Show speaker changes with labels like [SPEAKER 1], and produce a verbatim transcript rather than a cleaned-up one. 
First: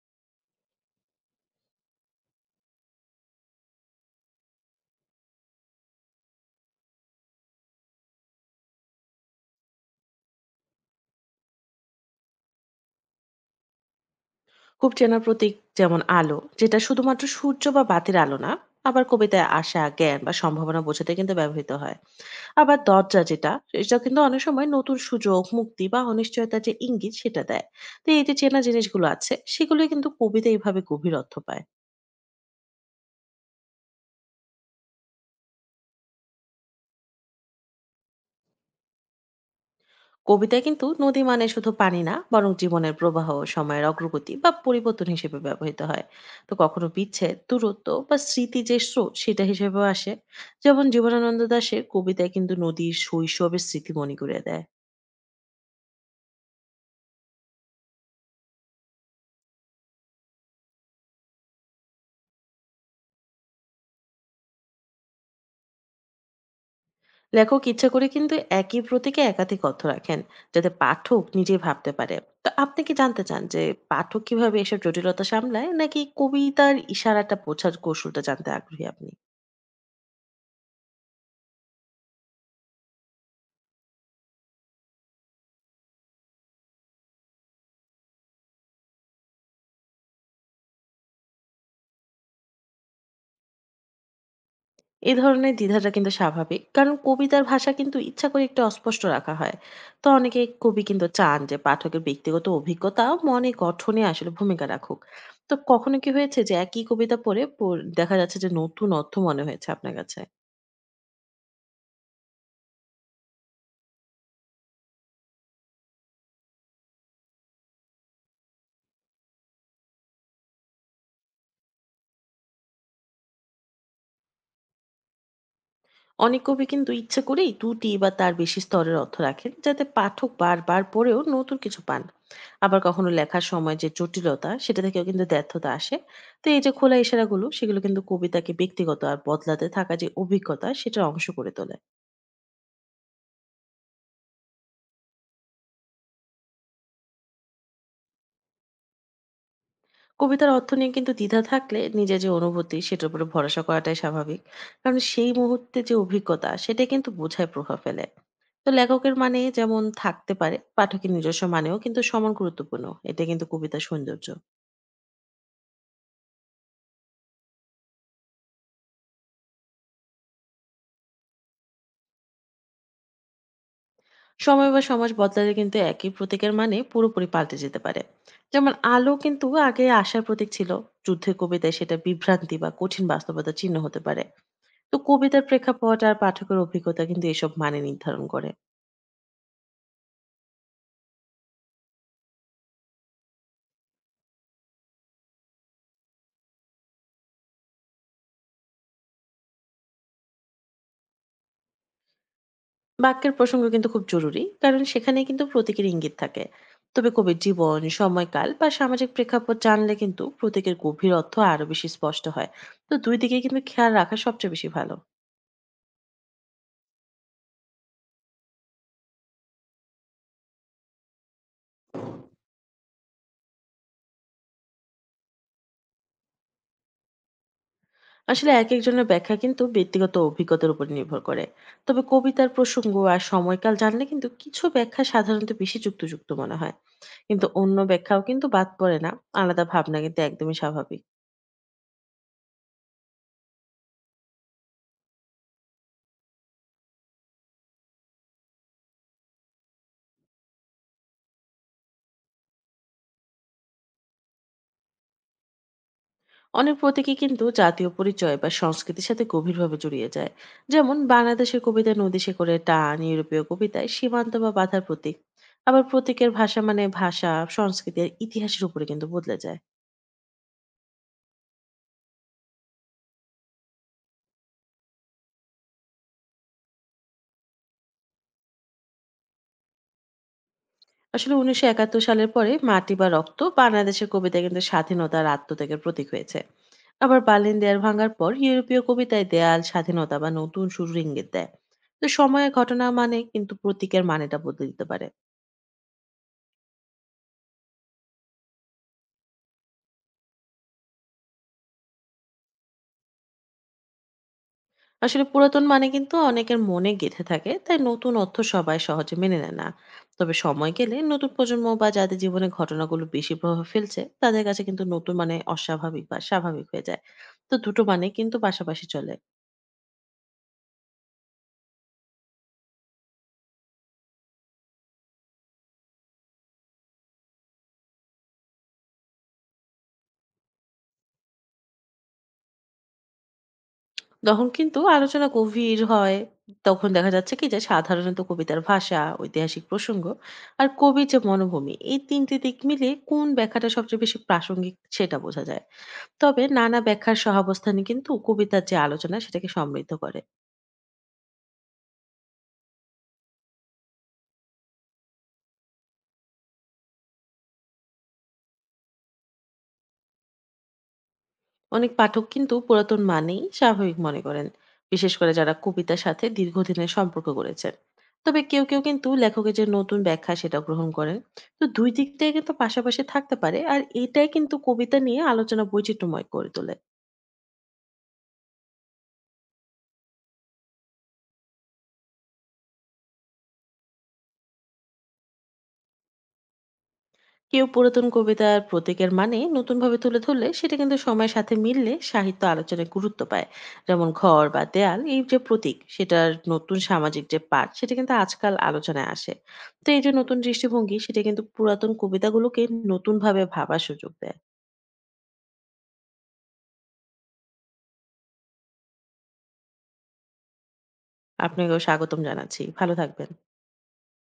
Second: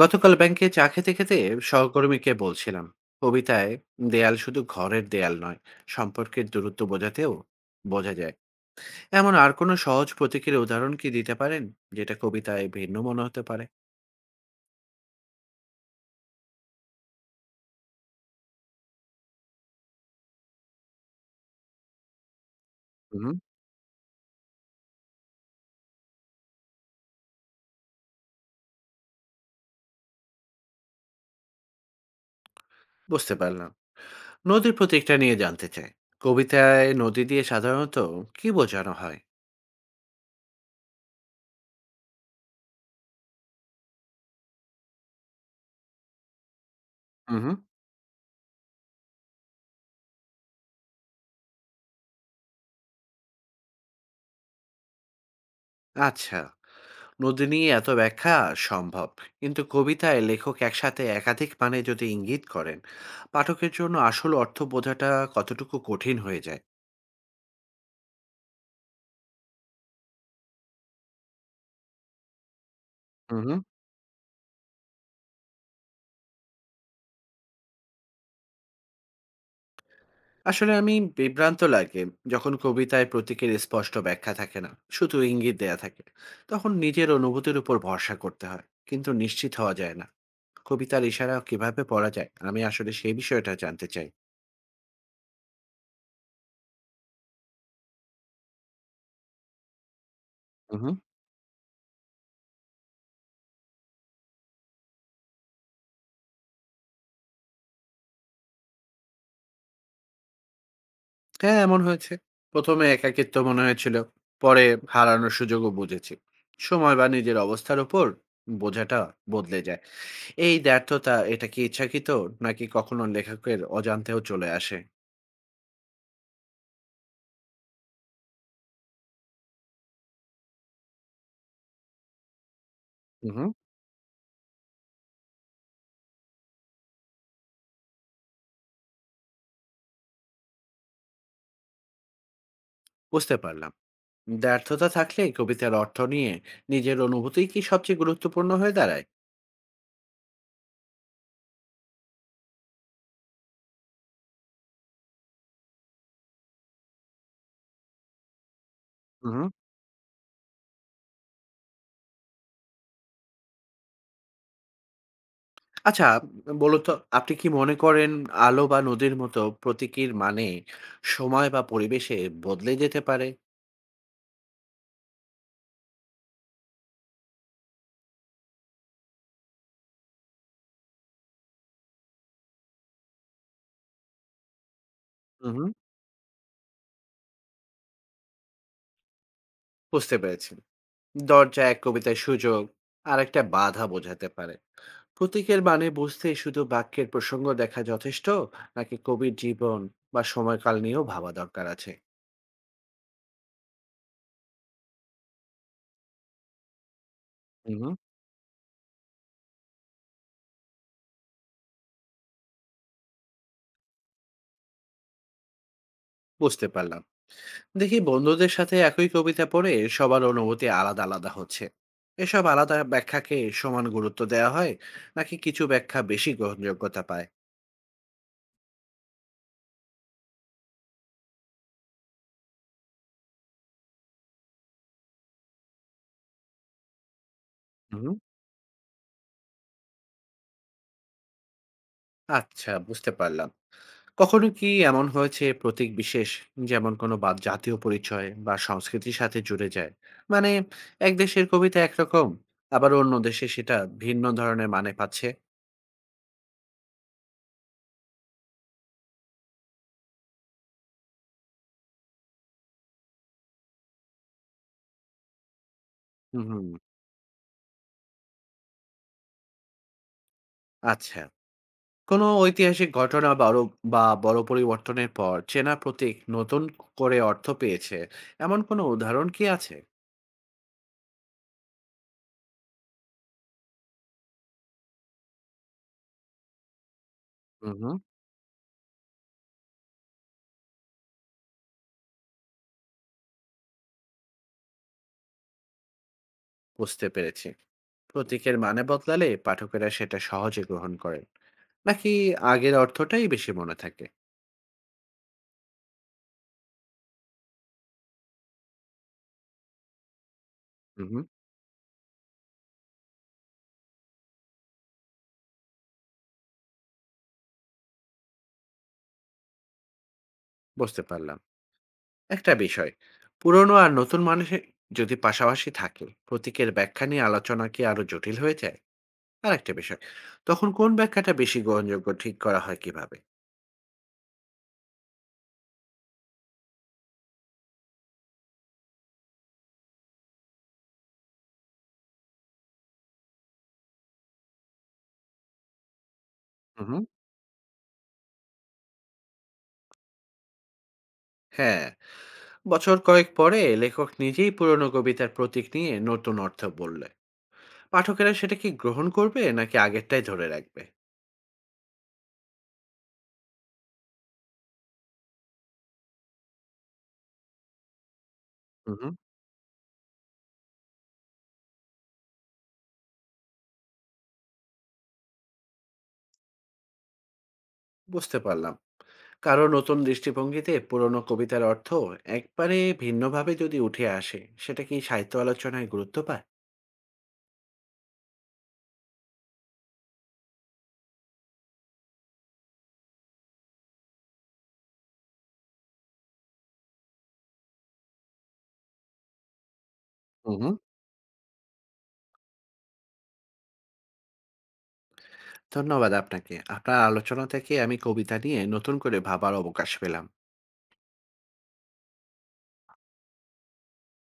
[SPEAKER 1] গতকাল ব্যাংকে চা খেতে খেতে সহকর্মীকে বলছিলাম, কবিতায় দেয়াল শুধু ঘরের দেয়াল নয়, সম্পর্কের দূরত্ব বোঝাতেও বোঝা যায়। এমন আর কোনো সহজ প্রতীকের উদাহরণ কি দিতে পারেন, যেটা কবিতায় ভিন্ন মনে হতে পারে?
[SPEAKER 2] খুব চেনা প্রতীক, যেমন আলো, যেটা শুধুমাত্র সূর্য বা বাতির আলো না, আবার কবিতায় আশা, জ্ঞান বা সম্ভাবনা বোঝাতে কিন্তু ব্যবহৃত হয়। আবার দরজা,
[SPEAKER 1] হুম,
[SPEAKER 2] যেটা সেটা কিন্তু অনেক সময় নতুন সুযোগ, মুক্তি বা অনিশ্চয়তার যে ইঙ্গিত সেটা দেয়। তো এই যে চেনা জিনিসগুলো আছে, সেগুলো কিন্তু কবিতা এইভাবে গভীর অর্থ পায়।
[SPEAKER 1] বুঝতে পারলাম। নদীর প্রতীকটা নিয়ে জানতে চাই, কবিতায় নদী দিয়ে সাধারণত কি বোঝানো হয়?
[SPEAKER 2] কবিতায় কিন্তু নদী মানে শুধু পানি না, বরং জীবনের প্রবাহ, সময়ের অগ্রগতি বা পরিবর্তন হিসেবে ব্যবহৃত হয়। তো কখনো বিচ্ছেদ,
[SPEAKER 1] হুম।
[SPEAKER 2] দূরত্ব বা স্মৃতি যে স্রোত সেটা হিসেবেও আসে। যেমন জীবনানন্দ দাশের কবিতায় কিন্তু নদীর শৈশবের স্মৃতি মনে করে দেয়।
[SPEAKER 1] আচ্ছা, নদী নিয়ে এত ব্যাখ্যা সম্ভব, কিন্তু কবিতায় লেখক একসাথে একাধিক মানে যদি ইঙ্গিত করেন, পাঠকের জন্য আসল অর্থ বোঝাটা কতটুকু কঠিন হয়ে যায়?
[SPEAKER 2] লেখক ইচ্ছা করে কিন্তু একই প্রতীকে একাধিক অর্থ রাখেন, যাতে পাঠক নিজেই ভাবতে পারে। তো আপনি কি জানতে
[SPEAKER 1] হুম
[SPEAKER 2] চান
[SPEAKER 1] হুম।
[SPEAKER 2] যে পাঠক কিভাবে এসব জটিলতা সামলায়, নাকি কবিতার ইশারাটা বোঝার কৌশলটা জানতে আগ্রহী আপনি?
[SPEAKER 1] আসলে আমি বিভ্রান্ত লাগে যখন কবিতায় প্রতীকের স্পষ্ট ব্যাখ্যা থাকে না, শুধু ইঙ্গিত দেয়া থাকে। তখন নিজের অনুভূতির উপর ভরসা করতে হয়, কিন্তু নিশ্চিত হওয়া যায় না। কবিতার ইশারা কিভাবে পড়া যায়, আমি আসলে সেই বিষয়টা জানতে চাই।
[SPEAKER 2] এ ধরনের দ্বিধাটা কিন্তু স্বাভাবিক। কারণ কবিতার ভাষা কিন্তু ইচ্ছা করে একটু অস্পষ্ট রাখা হয়। তো অনেকে
[SPEAKER 1] হুম
[SPEAKER 2] কবি
[SPEAKER 1] হুম।
[SPEAKER 2] কিন্তু চান যে পাঠকের ব্যক্তিগত অভিজ্ঞতা ও মনে গঠনে আসলে ভূমিকা রাখুক। তো কখনো কি হয়েছে যে একই কবিতা পড়ে পড় দেখা যাচ্ছে যে নতুন অর্থ মনে হয়েছে আপনার কাছে?
[SPEAKER 1] হ্যাঁ, এমন হয়েছে। প্রথম এ একাকিত্ব মনে হয়েছিল। পরে হারানোর সুযোগও বুঝেছি। সময় বা নিজের অবস্থার উপর বোঝাটা বদলে যায়। এই ব্যর্থতা, এটা কি ইচ্ছাকৃত নাকি কখনো লেখকের অজান্তেও চলে আসে?
[SPEAKER 2] অনেক কবি কিন্তু ইচ্ছে করেই দুটি বা তার বেশি স্তরের অর্থ রাখেন, যাতে পাঠক বারবার পড়েও নতুন কিছু পান। আবার কখনো লেখার
[SPEAKER 1] হুম।
[SPEAKER 2] সময় যে জটিলতা, সেটা থেকেও কিন্তু দ্ব্যর্থতা আসে। তো এই যে খোলা ইশারাগুলো, সেগুলো কিন্তু কবিতাকে ব্যক্তিগত আর বদলাতে থাকা যে অভিজ্ঞতা সেটার অংশ করে তোলে।
[SPEAKER 1] বুঝতে পারলাম। ব্যর্থতা থাকলে কবিতার অর্থ নিয়ে নিজের অনুভূতিই কি সবচেয়ে গুরুত্বপূর্ণ হয়ে দাঁড়ায়?
[SPEAKER 2] কবিতার অর্থ নিয়ে কিন্তু দ্বিধা থাকলে নিজের যে অনুভূতি, সেটার উপরে ভরসা করাটাই স্বাভাবিক। কারণ সেই মুহূর্তে যে অভিজ্ঞতা, সেটা কিন্তু বোঝায় প্রভাব ফেলে। তো লেখকের মানে
[SPEAKER 1] হুম।
[SPEAKER 2] যেমন থাকতে পারে, পাঠকের নিজস্ব মানেও কিন্তু সমান গুরুত্বপূর্ণ, এটা কিন্তু কবিতার সৌন্দর্য।
[SPEAKER 1] আচ্ছা, বলুন তো, আপনি কি মনে করেন আলো বা নদীর মতো প্রতীকীর মানে সময় বা পরিবেশে বদলে যেতে পারে?
[SPEAKER 2] সময় বা সমাজ বদলালে কিন্তু একই প্রতীকের মানে পুরোপুরি পাল্টে যেতে পারে। যেমন আলো কিন্তু আগে আশার প্রতীক ছিল, যুদ্ধের কবিতায় সেটা বিভ্রান্তি বা কঠিন বাস্তবতার চিহ্ন হতে পারে। তো কবিতার
[SPEAKER 1] হুম, হুম।
[SPEAKER 2] প্রেক্ষাপট আর পাঠকের অভিজ্ঞতা কিন্তু এসব মানে নির্ধারণ করে।
[SPEAKER 1] বুঝতে পেরেছি। দরজা এক কবিতায় সুযোগ আর একটা বাধা বোঝাতে পারে। প্রতীকের মানে বুঝতে শুধু বাক্যের প্রসঙ্গ দেখা যথেষ্ট, নাকি কবির জীবন বা সময়কাল নিয়েও ভাবা দরকার আছে?
[SPEAKER 2] বাক্যের প্রসঙ্গ কিন্তু খুব জরুরি, কারণ সেখানেই কিন্তু প্রতীকের ইঙ্গিত থাকে। তবে কবির জীবন,
[SPEAKER 1] হুম।
[SPEAKER 2] সময়কাল বা সামাজিক প্রেক্ষাপট জানলে কিন্তু প্রতীকের গভীর অর্থ আরো বেশি স্পষ্ট হয়। তো দুই দিকে কিন্তু খেয়াল রাখা সবচেয়ে বেশি ভালো।
[SPEAKER 1] বুঝতে পারলাম। দেখি বন্ধুদের সাথে একই কবিতা পড়ে সবার অনুভূতি আলাদা আলাদা হচ্ছে। এসব আলাদা ব্যাখ্যাকে সমান গুরুত্ব দেওয়া হয়, নাকি কিছু ব্যাখ্যা বেশি গ্রহণযোগ্যতা পায়?
[SPEAKER 2] আসলে একেকজনের ব্যাখ্যা কিন্তু ব্যক্তিগত অভিজ্ঞতার উপর নির্ভর করে। তবে কবিতার প্রসঙ্গ আর সময়কাল জানলে কিন্তু কিছু ব্যাখ্যা সাধারণত বেশি যুক্তিযুক্ত মনে হয়। কিন্তু অন্য
[SPEAKER 1] হুম।
[SPEAKER 2] ব্যাখ্যাও কিন্তু বাদ পড়ে না। আলাদা ভাবনা কিন্তু একদমই স্বাভাবিক।
[SPEAKER 1] আচ্ছা, বুঝতে পারলাম। কখনো কি এমন হয়েছে প্রতীক বিশেষ, যেমন কোনো বা জাতীয় পরিচয় বা সংস্কৃতির সাথে জুড়ে যায়? মানে, এক দেশের কবিতা একরকম, আবার অন্য দেশে সেটা ভিন্ন ধরনের মানে পাচ্ছে।
[SPEAKER 2] অনেক প্রতীকই কিন্তু জাতীয় পরিচয় বা সংস্কৃতির সাথে গভীরভাবে জড়িয়ে যায়। যেমন বাংলাদেশের কবিতায় নদী শেকড়ের টান, ইউরোপীয় কবিতায় সীমান্ত বা বাধার প্রতীক। আবার প্রতীকের
[SPEAKER 1] হুম
[SPEAKER 2] ভাষা
[SPEAKER 1] হুম,
[SPEAKER 2] মানে ভাষা, সংস্কৃতি আর ইতিহাসের উপরে কিন্তু বদলে যায়।
[SPEAKER 1] আচ্ছা। কোনো ঐতিহাসিক ঘটনা বা বড় বা বড় পরিবর্তনের পর চেনা প্রতীক নতুন করে অর্থ পেয়েছে, এমন কোনো উদাহরণ কি আছে?
[SPEAKER 2] আসলে উনিশশো একাত্তর সালের পরে 'মাটি বা রক্ত' বাংলাদেশের কবিতায় কিন্তু স্বাধীনতা আর আত্মত্যাগের প্রতীক হয়েছে। আবার বার্লিন
[SPEAKER 1] হুম
[SPEAKER 2] দেয়াল
[SPEAKER 1] হুম।
[SPEAKER 2] ভাঙার পর ইউরোপীয় কবিতায় দেয়াল, স্বাধীনতা বা নতুন শুরুর ইঙ্গিত দেয়। তো সময়ের ঘটনা মানে কিন্তু প্রতীকের মানেটা বদলে দিতে পারে।
[SPEAKER 1] বুঝতে পেরেছি। প্রতীকের মানে বদলালে পাঠকেরা সেটা সহজে গ্রহণ করেন, নাকি আগের অর্থটাই বেশি মনে থাকে?
[SPEAKER 2] আসলে পুরাতন মানে কিন্তু অনেকের মনে গেঁথে থাকে, তাই নতুন অর্থ সবাই সহজে মেনে নেয় না। তবে সময় গেলে
[SPEAKER 1] হুম হুম।
[SPEAKER 2] নতুন প্রজন্ম বা যাদের জীবনে ঘটনাগুলো বেশি প্রভাব ফেলছে, তাদের কাছে কিন্তু নতুন মানে অস্বাভাবিক বা স্বাভাবিক হয়ে যায়। তো দুটো মানে কিন্তু পাশাপাশি চলে।
[SPEAKER 1] বুঝতে পারলাম। একটা বিষয়, পুরনো আর নতুন মানুষের যদি পাশাপাশি থাকে, প্রতীকের ব্যাখ্যা নিয়ে আলোচনা কি আরো জটিল হয়ে যায়? আর একটা বিষয়, তখন কোন ব্যাখ্যাটা বেশি গ্রহণযোগ্য ঠিক করা হয় কিভাবে?
[SPEAKER 2] তখন কিন্তু আলোচনা গভীর হয়। তখন দেখা যাচ্ছে কি যে সাধারণত কবিতার ভাষা, ঐতিহাসিক প্রসঙ্গ আর কবির যে মনোভূমি, এই তিন টে দিক মিলিয়ে কোন ব্যাখ্যাটা সবচেয়ে বেশি প্রাসঙ্গিক সেটা বোঝা যায়। তবে নানা
[SPEAKER 1] হুম।
[SPEAKER 2] ব্যাখ্যার সহাবস্থানই কিন্তু কবিতার যে আলোচনা সেটাকে সমৃদ্ধ করে।
[SPEAKER 1] হ্যাঁ, বছর কয়েক পরে লেখক নিজেই পুরনো কবিতার প্রতীক নিয়ে নতুন অর্থ বললে পাঠকেরা সেটা কি গ্রহণ করবে, নাকি আগেরটাই ধরে রাখবে?
[SPEAKER 2] অনেক পাঠক কিন্তু পুরাতন মানেই স্বাভাবিক মনে করেন, বিশেষ করে যারা কবিতার সাথে দীর্ঘদিনের সম্পর্ক করেছেন। তবে কেউ কেউ
[SPEAKER 1] হুম।
[SPEAKER 2] কিন্তু লেখকের যে নতুন ব্যাখ্যা সেটা গ্রহণ করেন। তো দুই দিকটাই কিন্তু পাশাপাশি থাকতে পারে, আর এটাই কিন্তু কবিতা নিয়ে আলোচনা বৈচিত্র্যময় করে তোলে।
[SPEAKER 1] বুঝতে পারলাম। কারো নতুন দৃষ্টিভঙ্গিতে পুরনো কবিতার অর্থ একবারে ভিন্নভাবে যদি উঠে আসে, সেটা কি সাহিত্য আলোচনায় গুরুত্ব পায়?
[SPEAKER 2] কেউ পুরাতন কবিতার প্রতীকের মানে নতুনভাবে তুলে ধরলে সেটা কিন্তু সময়ের সাথে মিললে সাহিত্য আলোচনায় গুরুত্ব পায়। যেমন ঘর বা দেয়াল, এই যে প্রতীক সেটার নতুন সামাজিক যে পাঠ সেটা কিন্তু আজকাল আলোচনায় আসে। তো এই যে নতুন
[SPEAKER 1] হুম।
[SPEAKER 2] দৃষ্টিভঙ্গি সেটা কিন্তু পুরাতন কবিতাগুলোকে নতুনভাবে ভাবার সুযোগ দেয়।
[SPEAKER 1] ধন্যবাদ আপনাকে। আপনার আলোচনা থেকে আমি কবিতা নিয়ে নতুন করে ভাবার অবকাশ পেলাম।
[SPEAKER 2] আপনাকেও স্বাগতম জানাচ্ছি, ভালো থাকবেন।